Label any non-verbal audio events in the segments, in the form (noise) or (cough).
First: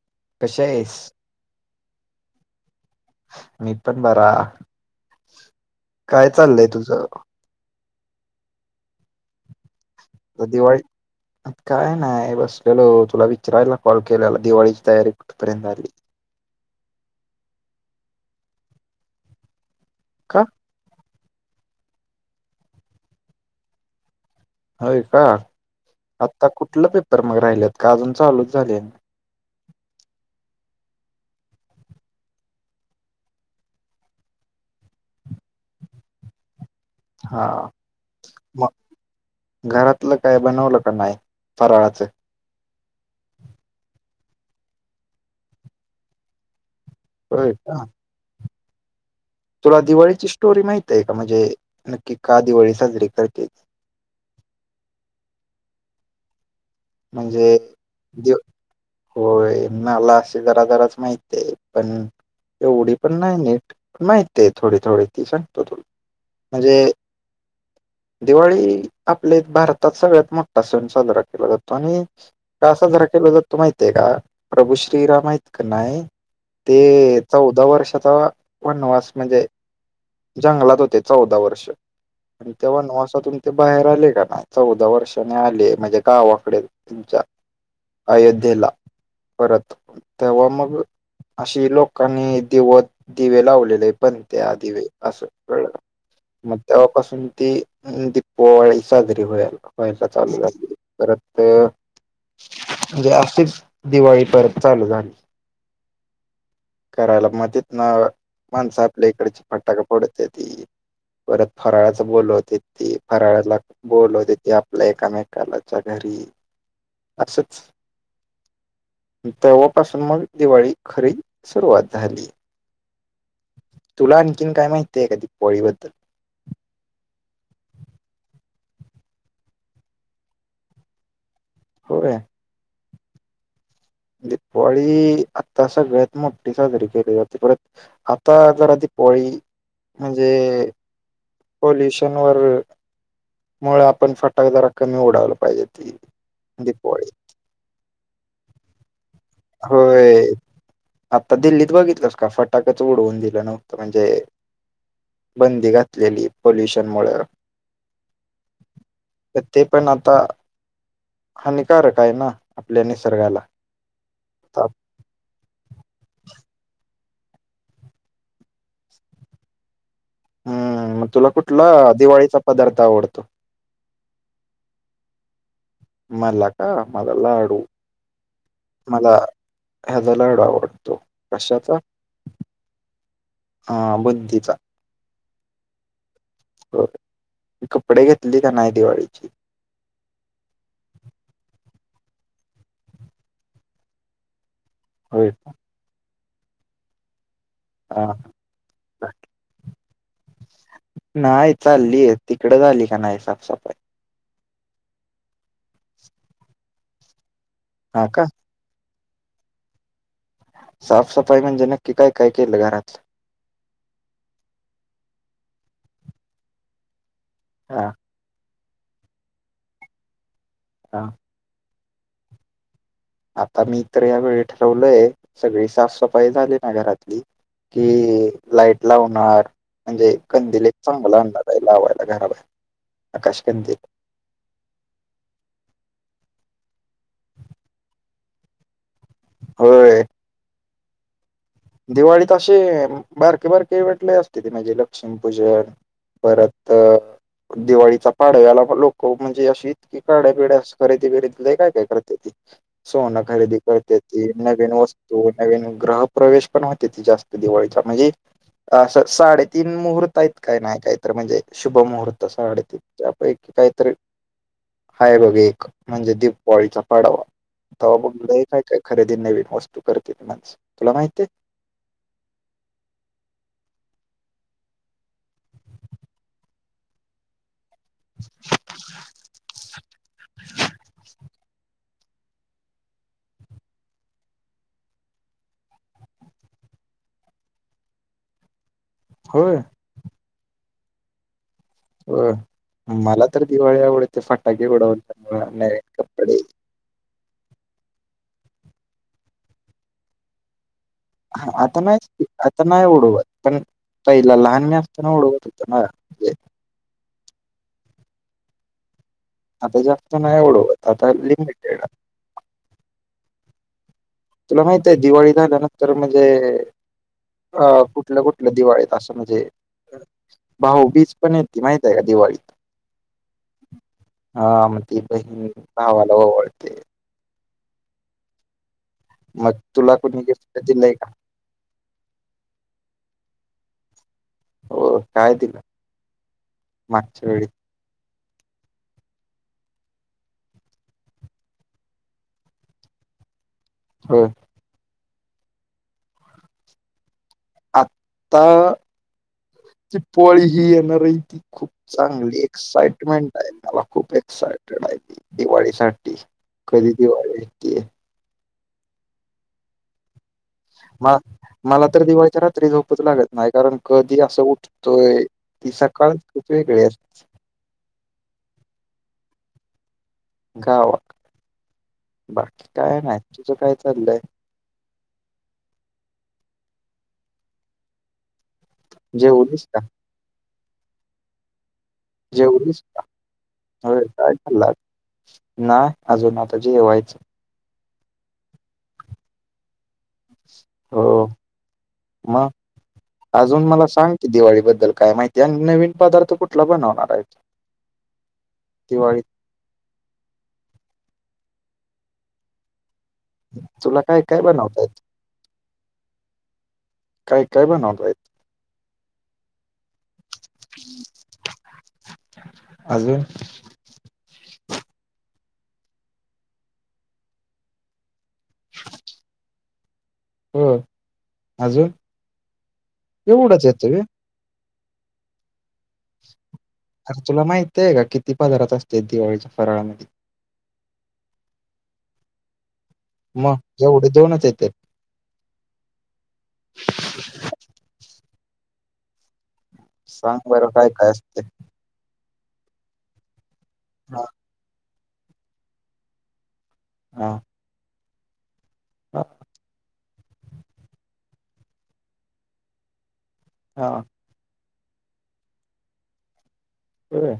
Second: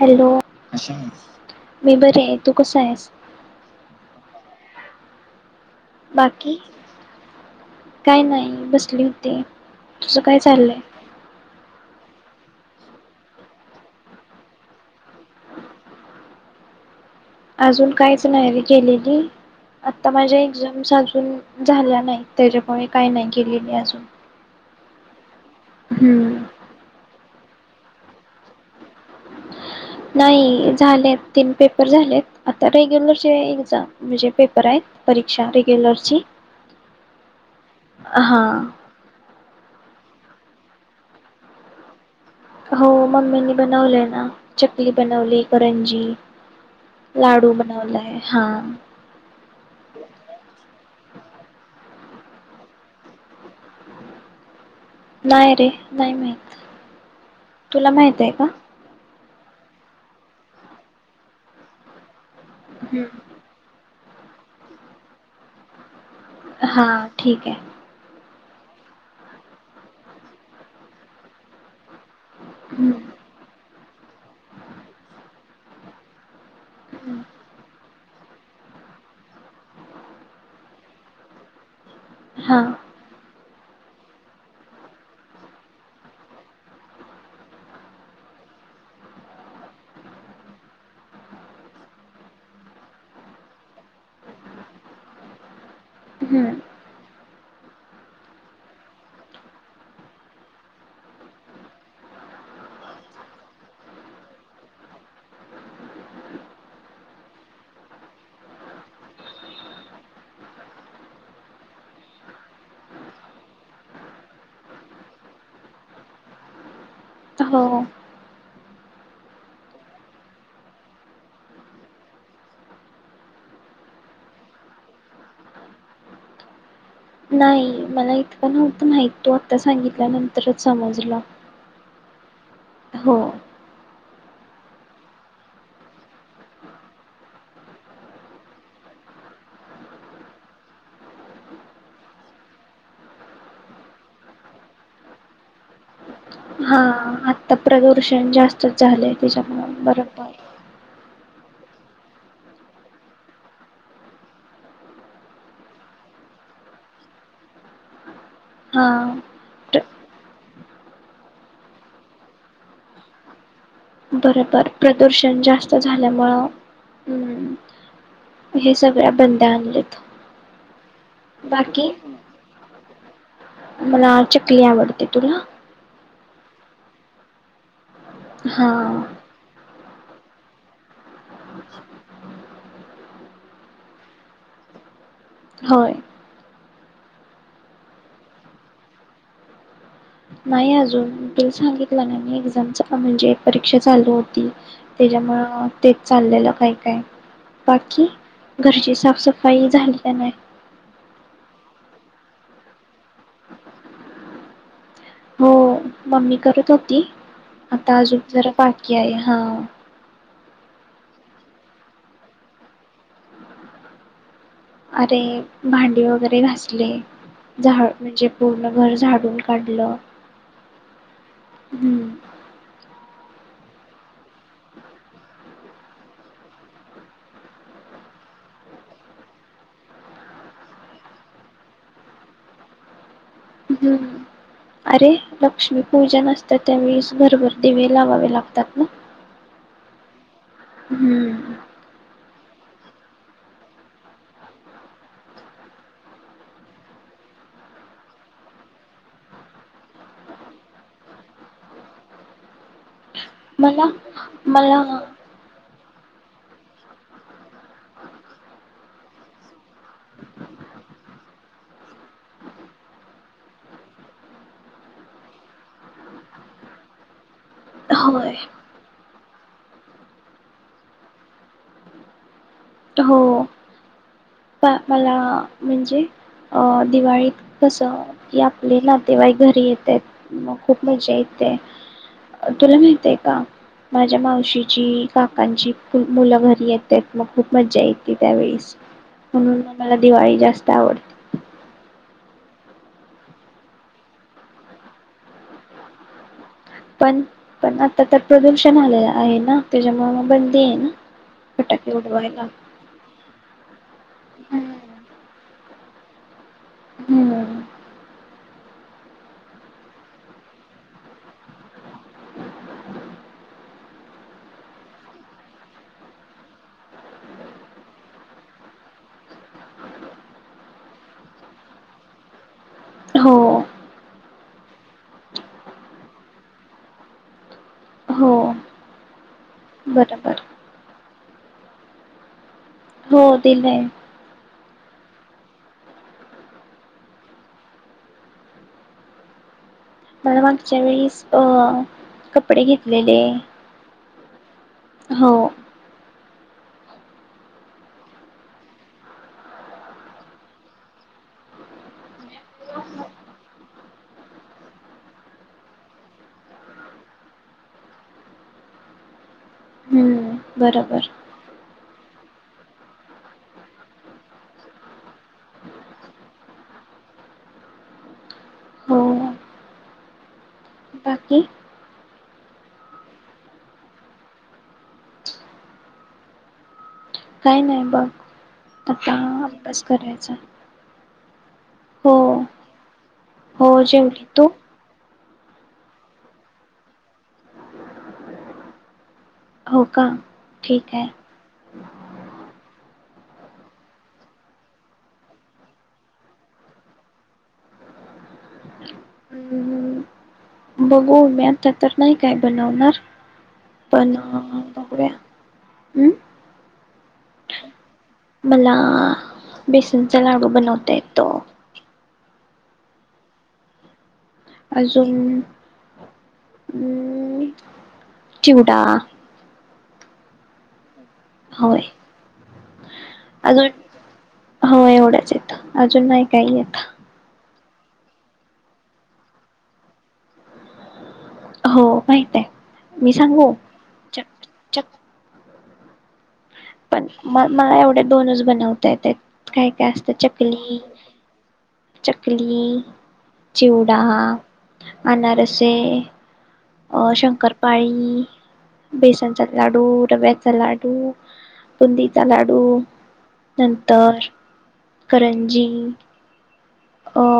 Hello कशी आहेस? मी बरे आहे. तू कसा आहेस? मी पण बरा. काय बाकी चाललंय तुझं? काय नाही बसली होती. तुझं काय चाललंय दिवाळी काय नाही बस तुला विचारायला कॉल केलेला दिवाळीची तयारी कुठपर्यंत आली? अजून कायच नाही रे केलेली. आता माझ्या का? एक्झाम चालू तून झाल्या नाही त्याच्यामुळे काय नाही मी केलेली अजून होय का आता हम्म कुठलं पेपर मग राहिल्यात? का अजून चालूच झाले? नाही झालेत तीन पेपर झालेत आता रेग्युलरचे एग्जाम म्हणजे पेपर आहेत परीक्षा रेग्युलरची हा हा मग घरातलं काय बनवलं का नाही फराळाचे हो मम्मीनी बनवलंय ना चकली बनवली करंजी होय लाडू का? बनवलाय हा तुला दिवाळीची स्टोरी माहिते आहे का म्हणजे की का दिवाळी साजरी करतेत? नाही रे नाही माहित. म्हणजे तुला माहित आहे द का होय मला असे जरा-जराच माहित आहे पण एवढी हम्म. पण नाही नीट माहित आहे थोडी थोडी ती सांगतो तुला हा म्हणजे ठीक आहे दिवाळी आपल्या एक भारतात सगळ्यात मोठा सण साजरा केला जातो. आणि का साजरा केला जातो माहित आहे का प्रभू श्रीराम आहेत की नाही ते चौदा वर्षात तो वनवास म्हणजे जंगलात होते चौदा वर्ष आणि हां, तेव्हा नवासातून ते बाहेर आले का ना, चौदा वर्षाने आले म्हणजे गावा इकडं तुमच्या अयोध्येला परत तेव्हा मग अशी लोकांनी दिवत दिवे लावलेले पण त्या दिवे असं कळलं मग हं. तेव्हापासून ती दीपावाळी साजरी होयला होयला चालू झाली परत तो म्हणजे अशीच दिवाळी परत चालू झाली करायला, मग तिथनं माणसं आपल्या इकडची फटाका फोडत होती, परत फराळाचा बोलवते ती फराळाला बोलवते होते, आपल्या एकामेकाला च घरी असच हो. तेव्हापासून मग दिवाळी खरी सुरुवात झाली. तुला आणखीन काय माहित आहे का दिपवाळी बद्दल? नाही मला इतक नव्हत माहित तू आता सांगितल्यानंतरच समजला. होय हो दिपवाळी आता सगळ्यात मोठी साजरी केली जाते, परत आता जरा दिपवाळी म्हणजे पोल्युशन वर मग आपण फटाका जरा कमी उडावला पाहिजे ती हा दीपावळी आता प्रदूर्श जास्तच झालय त्याच्यामुळ होय बरोबर आता दिल्लीत बघितलंस का फटाकच उडवून दिलं नव्हतं म्हणजे बंदी घातलेली पल्युशन मुळ हा तर ते पण आता हानिकारक आहे ना? आपल्या निसर्गाला आता बरोबर प्रदूषण जास्त झाल्यामुंळ हम्म हे सगळ्या बंदया आणलेत हम्म मग तुला बाकी कुठला दिवाळीचा पदार्थ आवडत मला चकली आवडते. तुला? मला का? मला लाडू हा मला ह्याचा लडू आवडतो कशाचा? हा बुंदीचा होय हो कपडे घेतली का नाही दिवाळीची? नाही अजून तुला सांगितलं ना मी एक्झामची पण म्हणजे एक परीक्षा चालू होती होय का त्याच्यामुळे ते चाललेलं काय? काय? बाकी हा घरची साफसफाई झाली? का नाय? नाही चालले आहे तिकडं झाली का नाही साफसफाई? हो मम्मी करत होती आता हा अजून का जरा बाकी (unintelligible) हा साफसफाई म्हणजे नक्की काय?? काय? केलं घरातलं अरे भांडी वगैरे घासली हा झाड म्हणजे? पूर्ण घर झाडून काढल हा हम्म आता मी तर यावेेळी ठरवलय सगळी साफसफाई झाली ना घरातली कि लाईट लावणार म्हणजे कंदील एक चांगला आणणार आहे लावायला घराबाहेर आकाश कंदील. हम्म अरे लक्ष्मी पूजा नसते त्यावेळेस भरभर दिवे लावावे लागतात ना होय हम्म दिवाळीत असे बारके बारके वाेटले असते ते म्हणजे लक्ष्मीपूजन परत दिवाळीचा पाडव्याला लोक म्हणजे अशी इतकी गाड्या बिड्या खरेदी बरेदी काय काय? करते ती सोन खरेदी मला करते ती नवीन मला वस्तू नवीन ग्राहक प्रवेश पण होते ती जास्त दिवाळीच्या म्हणजे असा साडेतीन मुहूर्त आहेत काय नाही काहीतर म्हणजे शुभ मुहूर्त साडेतीनच्या पैकी काहीतरी आहे बघ एक म्हणजे दीपावली पाडवा तवा बघू होय काय काय? खरेदी नवीन वस्तू करत्यात माणसं तुला माहिती आहे. हो पण मला म्हणजे अ दिवाळीत कस की आपले नातेवाईक घरी येतात मग खूप मज्जा येते तुला माहिती का माझ्या मावशीची काकांची मुलं घरी येतात मग खूप मज्जा येते त्यावेळीस होय म्हणून आम्हाला दिवाळीला (unintelligible) आवडते हो मला तर दिवाळी आवडते फटाके उडवायला (unintelligible) नवीन कपडे पण पण आता तर प्रदूषण आहे ना त्याच्यामुळे बंदी आहे ना? हा आता फटाके नाही उडवायला आता नाही उडवत पण पहिला लहान मी असताना उडवत होतो ना (inaudible) (inaudible) आता जास्त नाय उडवत आता लिमिटेड तुला माहित आहे दिवाळी झाल्यानंतर म्हणजे अ कुठलं कुठलं दिवाळीत अस म्हणजे भाऊबीज पण येती माहित आहे का दिवाळीत हो हा मग ती बहीण भावाला ओवाळते. हो मग तुला कुणी बरोबर गिफ्ट दिलय का? हो दिलंय. हो काय दिलं मागच्या वेळी मला मागच्या वेळीस अ कपडे घेतलेले होय. हो आत्ता दीपावळी ही येणार आहे ती खूप चांगली एक्साइटमेंट आहे मला खूप एक्सायटेड आहे ती दिवाळीसाठी कधी दिवाळी येतीये हम्म बरोबर म मला तर दिवाळी च्या रात्री झोपच लागत नाही कारण कधी असं उठतोय ती सकाळच खूप वेगळी अस हो गावा बाकी बाकी काय नाही तुझं काय चाललंय काही नाही बघ आता जेवलीस का अभ्यास करायचाय जेवलीस का हो होय जेवली काय तू खांल्ल आज नाय अजून आता जेवायचं हो का ठीक आहे. हो मग अजून मला सांग की दिवाळीबद्दल काय माहिती आणि नवीन पदार्थ कुठला बनवणार आहेत दिवाळीत हम्म बघू मी आत्ता तर नाही काय बनवणार तुला पण काय काय बनवतायत बघूया हं काय काय बनवता ये मला बेस नच लाडू बनवता येतो. अजून अजून नं चिवडा होय. होय अजून एवढंच अजून येतं होय? हो एवढंच येतं. अजून नाही काही येत. तेय का किती पदरात असतेत दिवाळीच्या फराळामधी? हो माहित आहे. मी सांगू मग एवढे दोनच चक येते चक पण म मला एवढे दोनच बनवता येत्यात. सांग बरं काय, काय असतय? कली चिवडा अनारसे अ हा शंकरपाळी हा बेशनचा लाडू रव्याचा लाडू, बुंदीचा लाडू. हा नंतर करंजी अ होय.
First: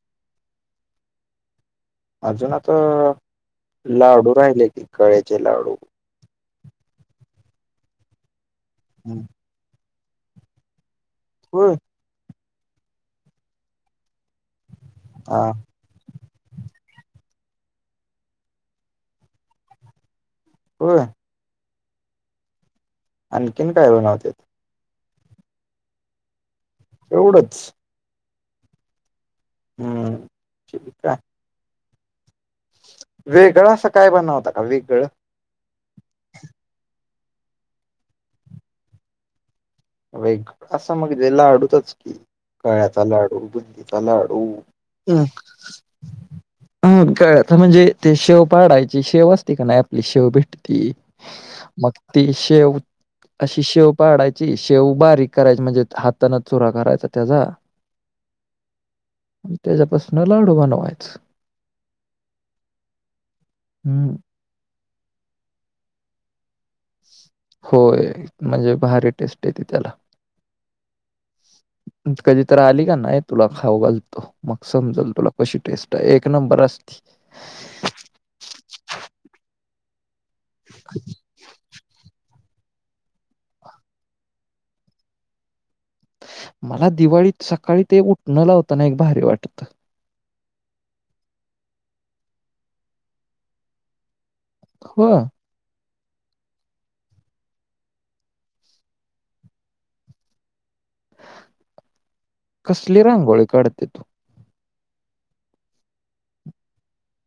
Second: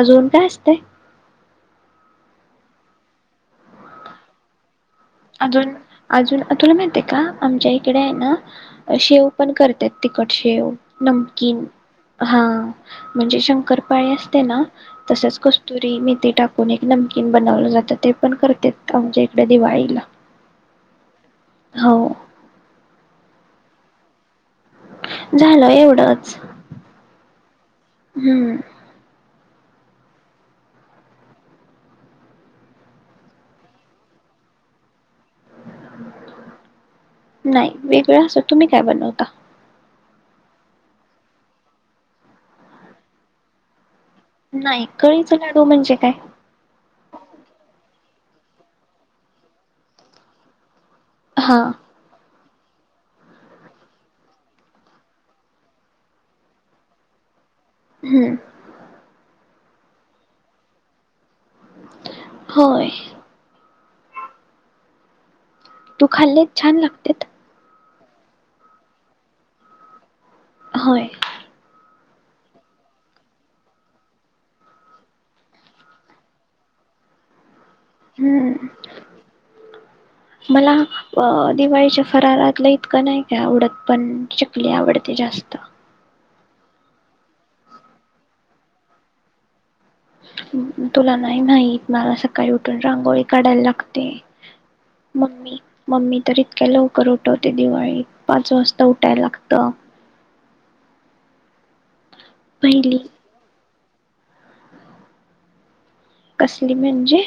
अजून काय असतंय? अजून आता, लाडू राहिले. की कळ्याचे अजून, लाडू अजून तुला माहिते का? आमच्या इकडे हाय ना अ शेव पण कर त्यात तिकट शेव. नमकीन होय हा. म्हणजे शंकरपाळी असते ना तसेच हा कस्तुरी मेती टाकून एक नमकीन बनवलं जातं, ते पण करत्यात आमच्या इकडं दिवाळीला. होय? हो. आणखीन काय बनवत्यात? झालं एवढंच. एवढंच? हम्म. हम्म ठीक हाय. वेगळं असं काय बनवता का? वेगळं (inaudible) नाई वेगळं असं तुम्ही काय बनवता? वेगल असं मग लाडूचच की कळ्याचा लाडू, बुंदी चा लाडू नाही उ कळीचा लाडू म्हणजे काय उ कळ्याचा म्हणजे ते शेव पाडायची शेव असते का नाई आपली शेव भेट ती हा मग ती शेव अशी शेव पाडायची ती शेव बारीक करायची म्हणजे हातानच चुरा करायचा तेजा हम्म आणि त्याज्यापासनं लाडू बनवायचं. होय. हम्म तू खाल्ले छान लागतेत. होय म्हणजे भारी टेस्ट येते त्याला. होय. कधी तर आली का नाही तुला खाऊ घालतो मग समजाल तुला कशी टेस्ट आहे एक नंबर असती. हम्म मला अ दिवाळीच्या फरारात इतकं नाही काय आवडत पण चकली आवडते जास्त. मला दिवाळीत सकाळी ते उठणं लावताना एक भारी वाटत. तुला नाही नाहीत मला सकाळी उठून रांगोळी काढायला लागते. हो, मम्मी मम्मी तर इतक्या लवकर उठवते दिवाळीत पाच वाजता उठायला लागत. पहिली कसली रांगोळी काढ (inaudible) कसली म्हणजे?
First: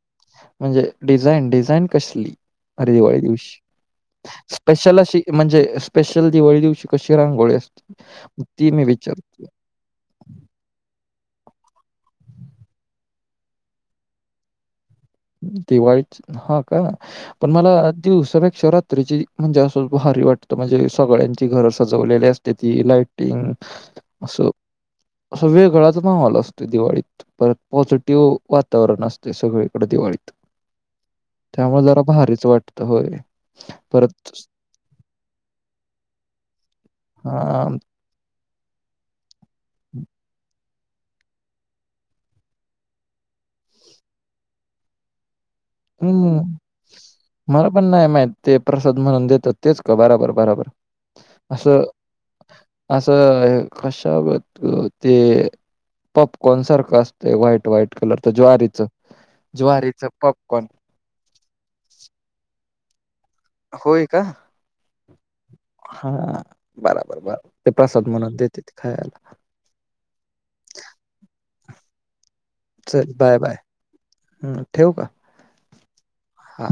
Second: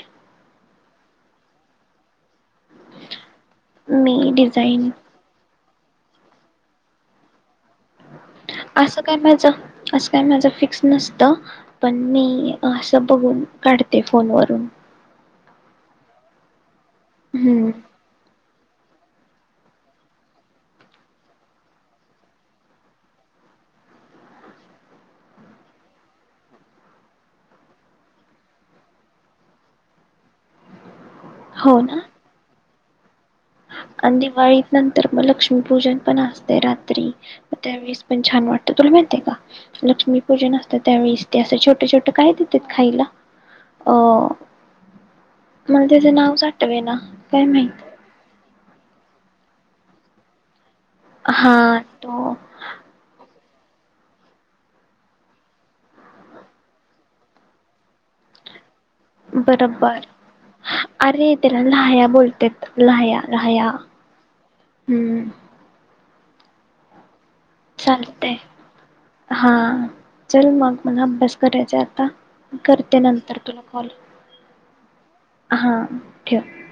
म्हणजे डिझाईन डिझाईन कसली? अरे दिवाळी दिवशी मी डिझाईन स्पेशल अशी म्हणजे स्पेशल दिवाळी दिवशी कशी रांगोळी अस असं काय माझं असं काय माझं फिक्स नस पण मी असं बघून काढते फोनवरून. दिवाळीची हा का पण हम्म मला अ दिवसापेक्षा रात्र तची म्हणजे असं भारी वाटत म्हणजे सगळ्यांची घर सजवलेली असते ती लाइटिंग असं असं वेगळाच माहोल असतो दिवाळीत परत पॉझिटिव्ह वातावरण असते सगळे इकडं दिवाळीत हो त्यामुळे ना जरा भारीच वाटत. तर होयं. आणि दिवाळी नंतर मग लक्ष्मीपूजन पण असते रात् तरी हा त्यावेळेस पण छान वाटत. तुला माहित आहे. का लक्ष्मी पूजन असतं. त्यावेळेस ते असं, छोटं छोटं काय देतात खायला. अ मला त्याचे नाव हम्म. आठवेना काय मला माहित. पण नाही माहित ते प्रसाद म्हणून देतात. तेच का बराबर बराबर, हा असं तो असं कशागत ते पॉपकॉन सारखं असतंय, व्हाईट व्हाईट कलर तर ज्वारीच, बरोबर ज्वारीच, पप अरे, त्याला लाह्या बोलतात. लाह्या लाह्या होय, का हम्म हा, बराबर बरा चालतंय हा चल मग, मला अभ्यास करायचा आता करते. चल नंतर बाय, बाय. तुला कॉल हं. ठेवू का? हा ठेव. हां.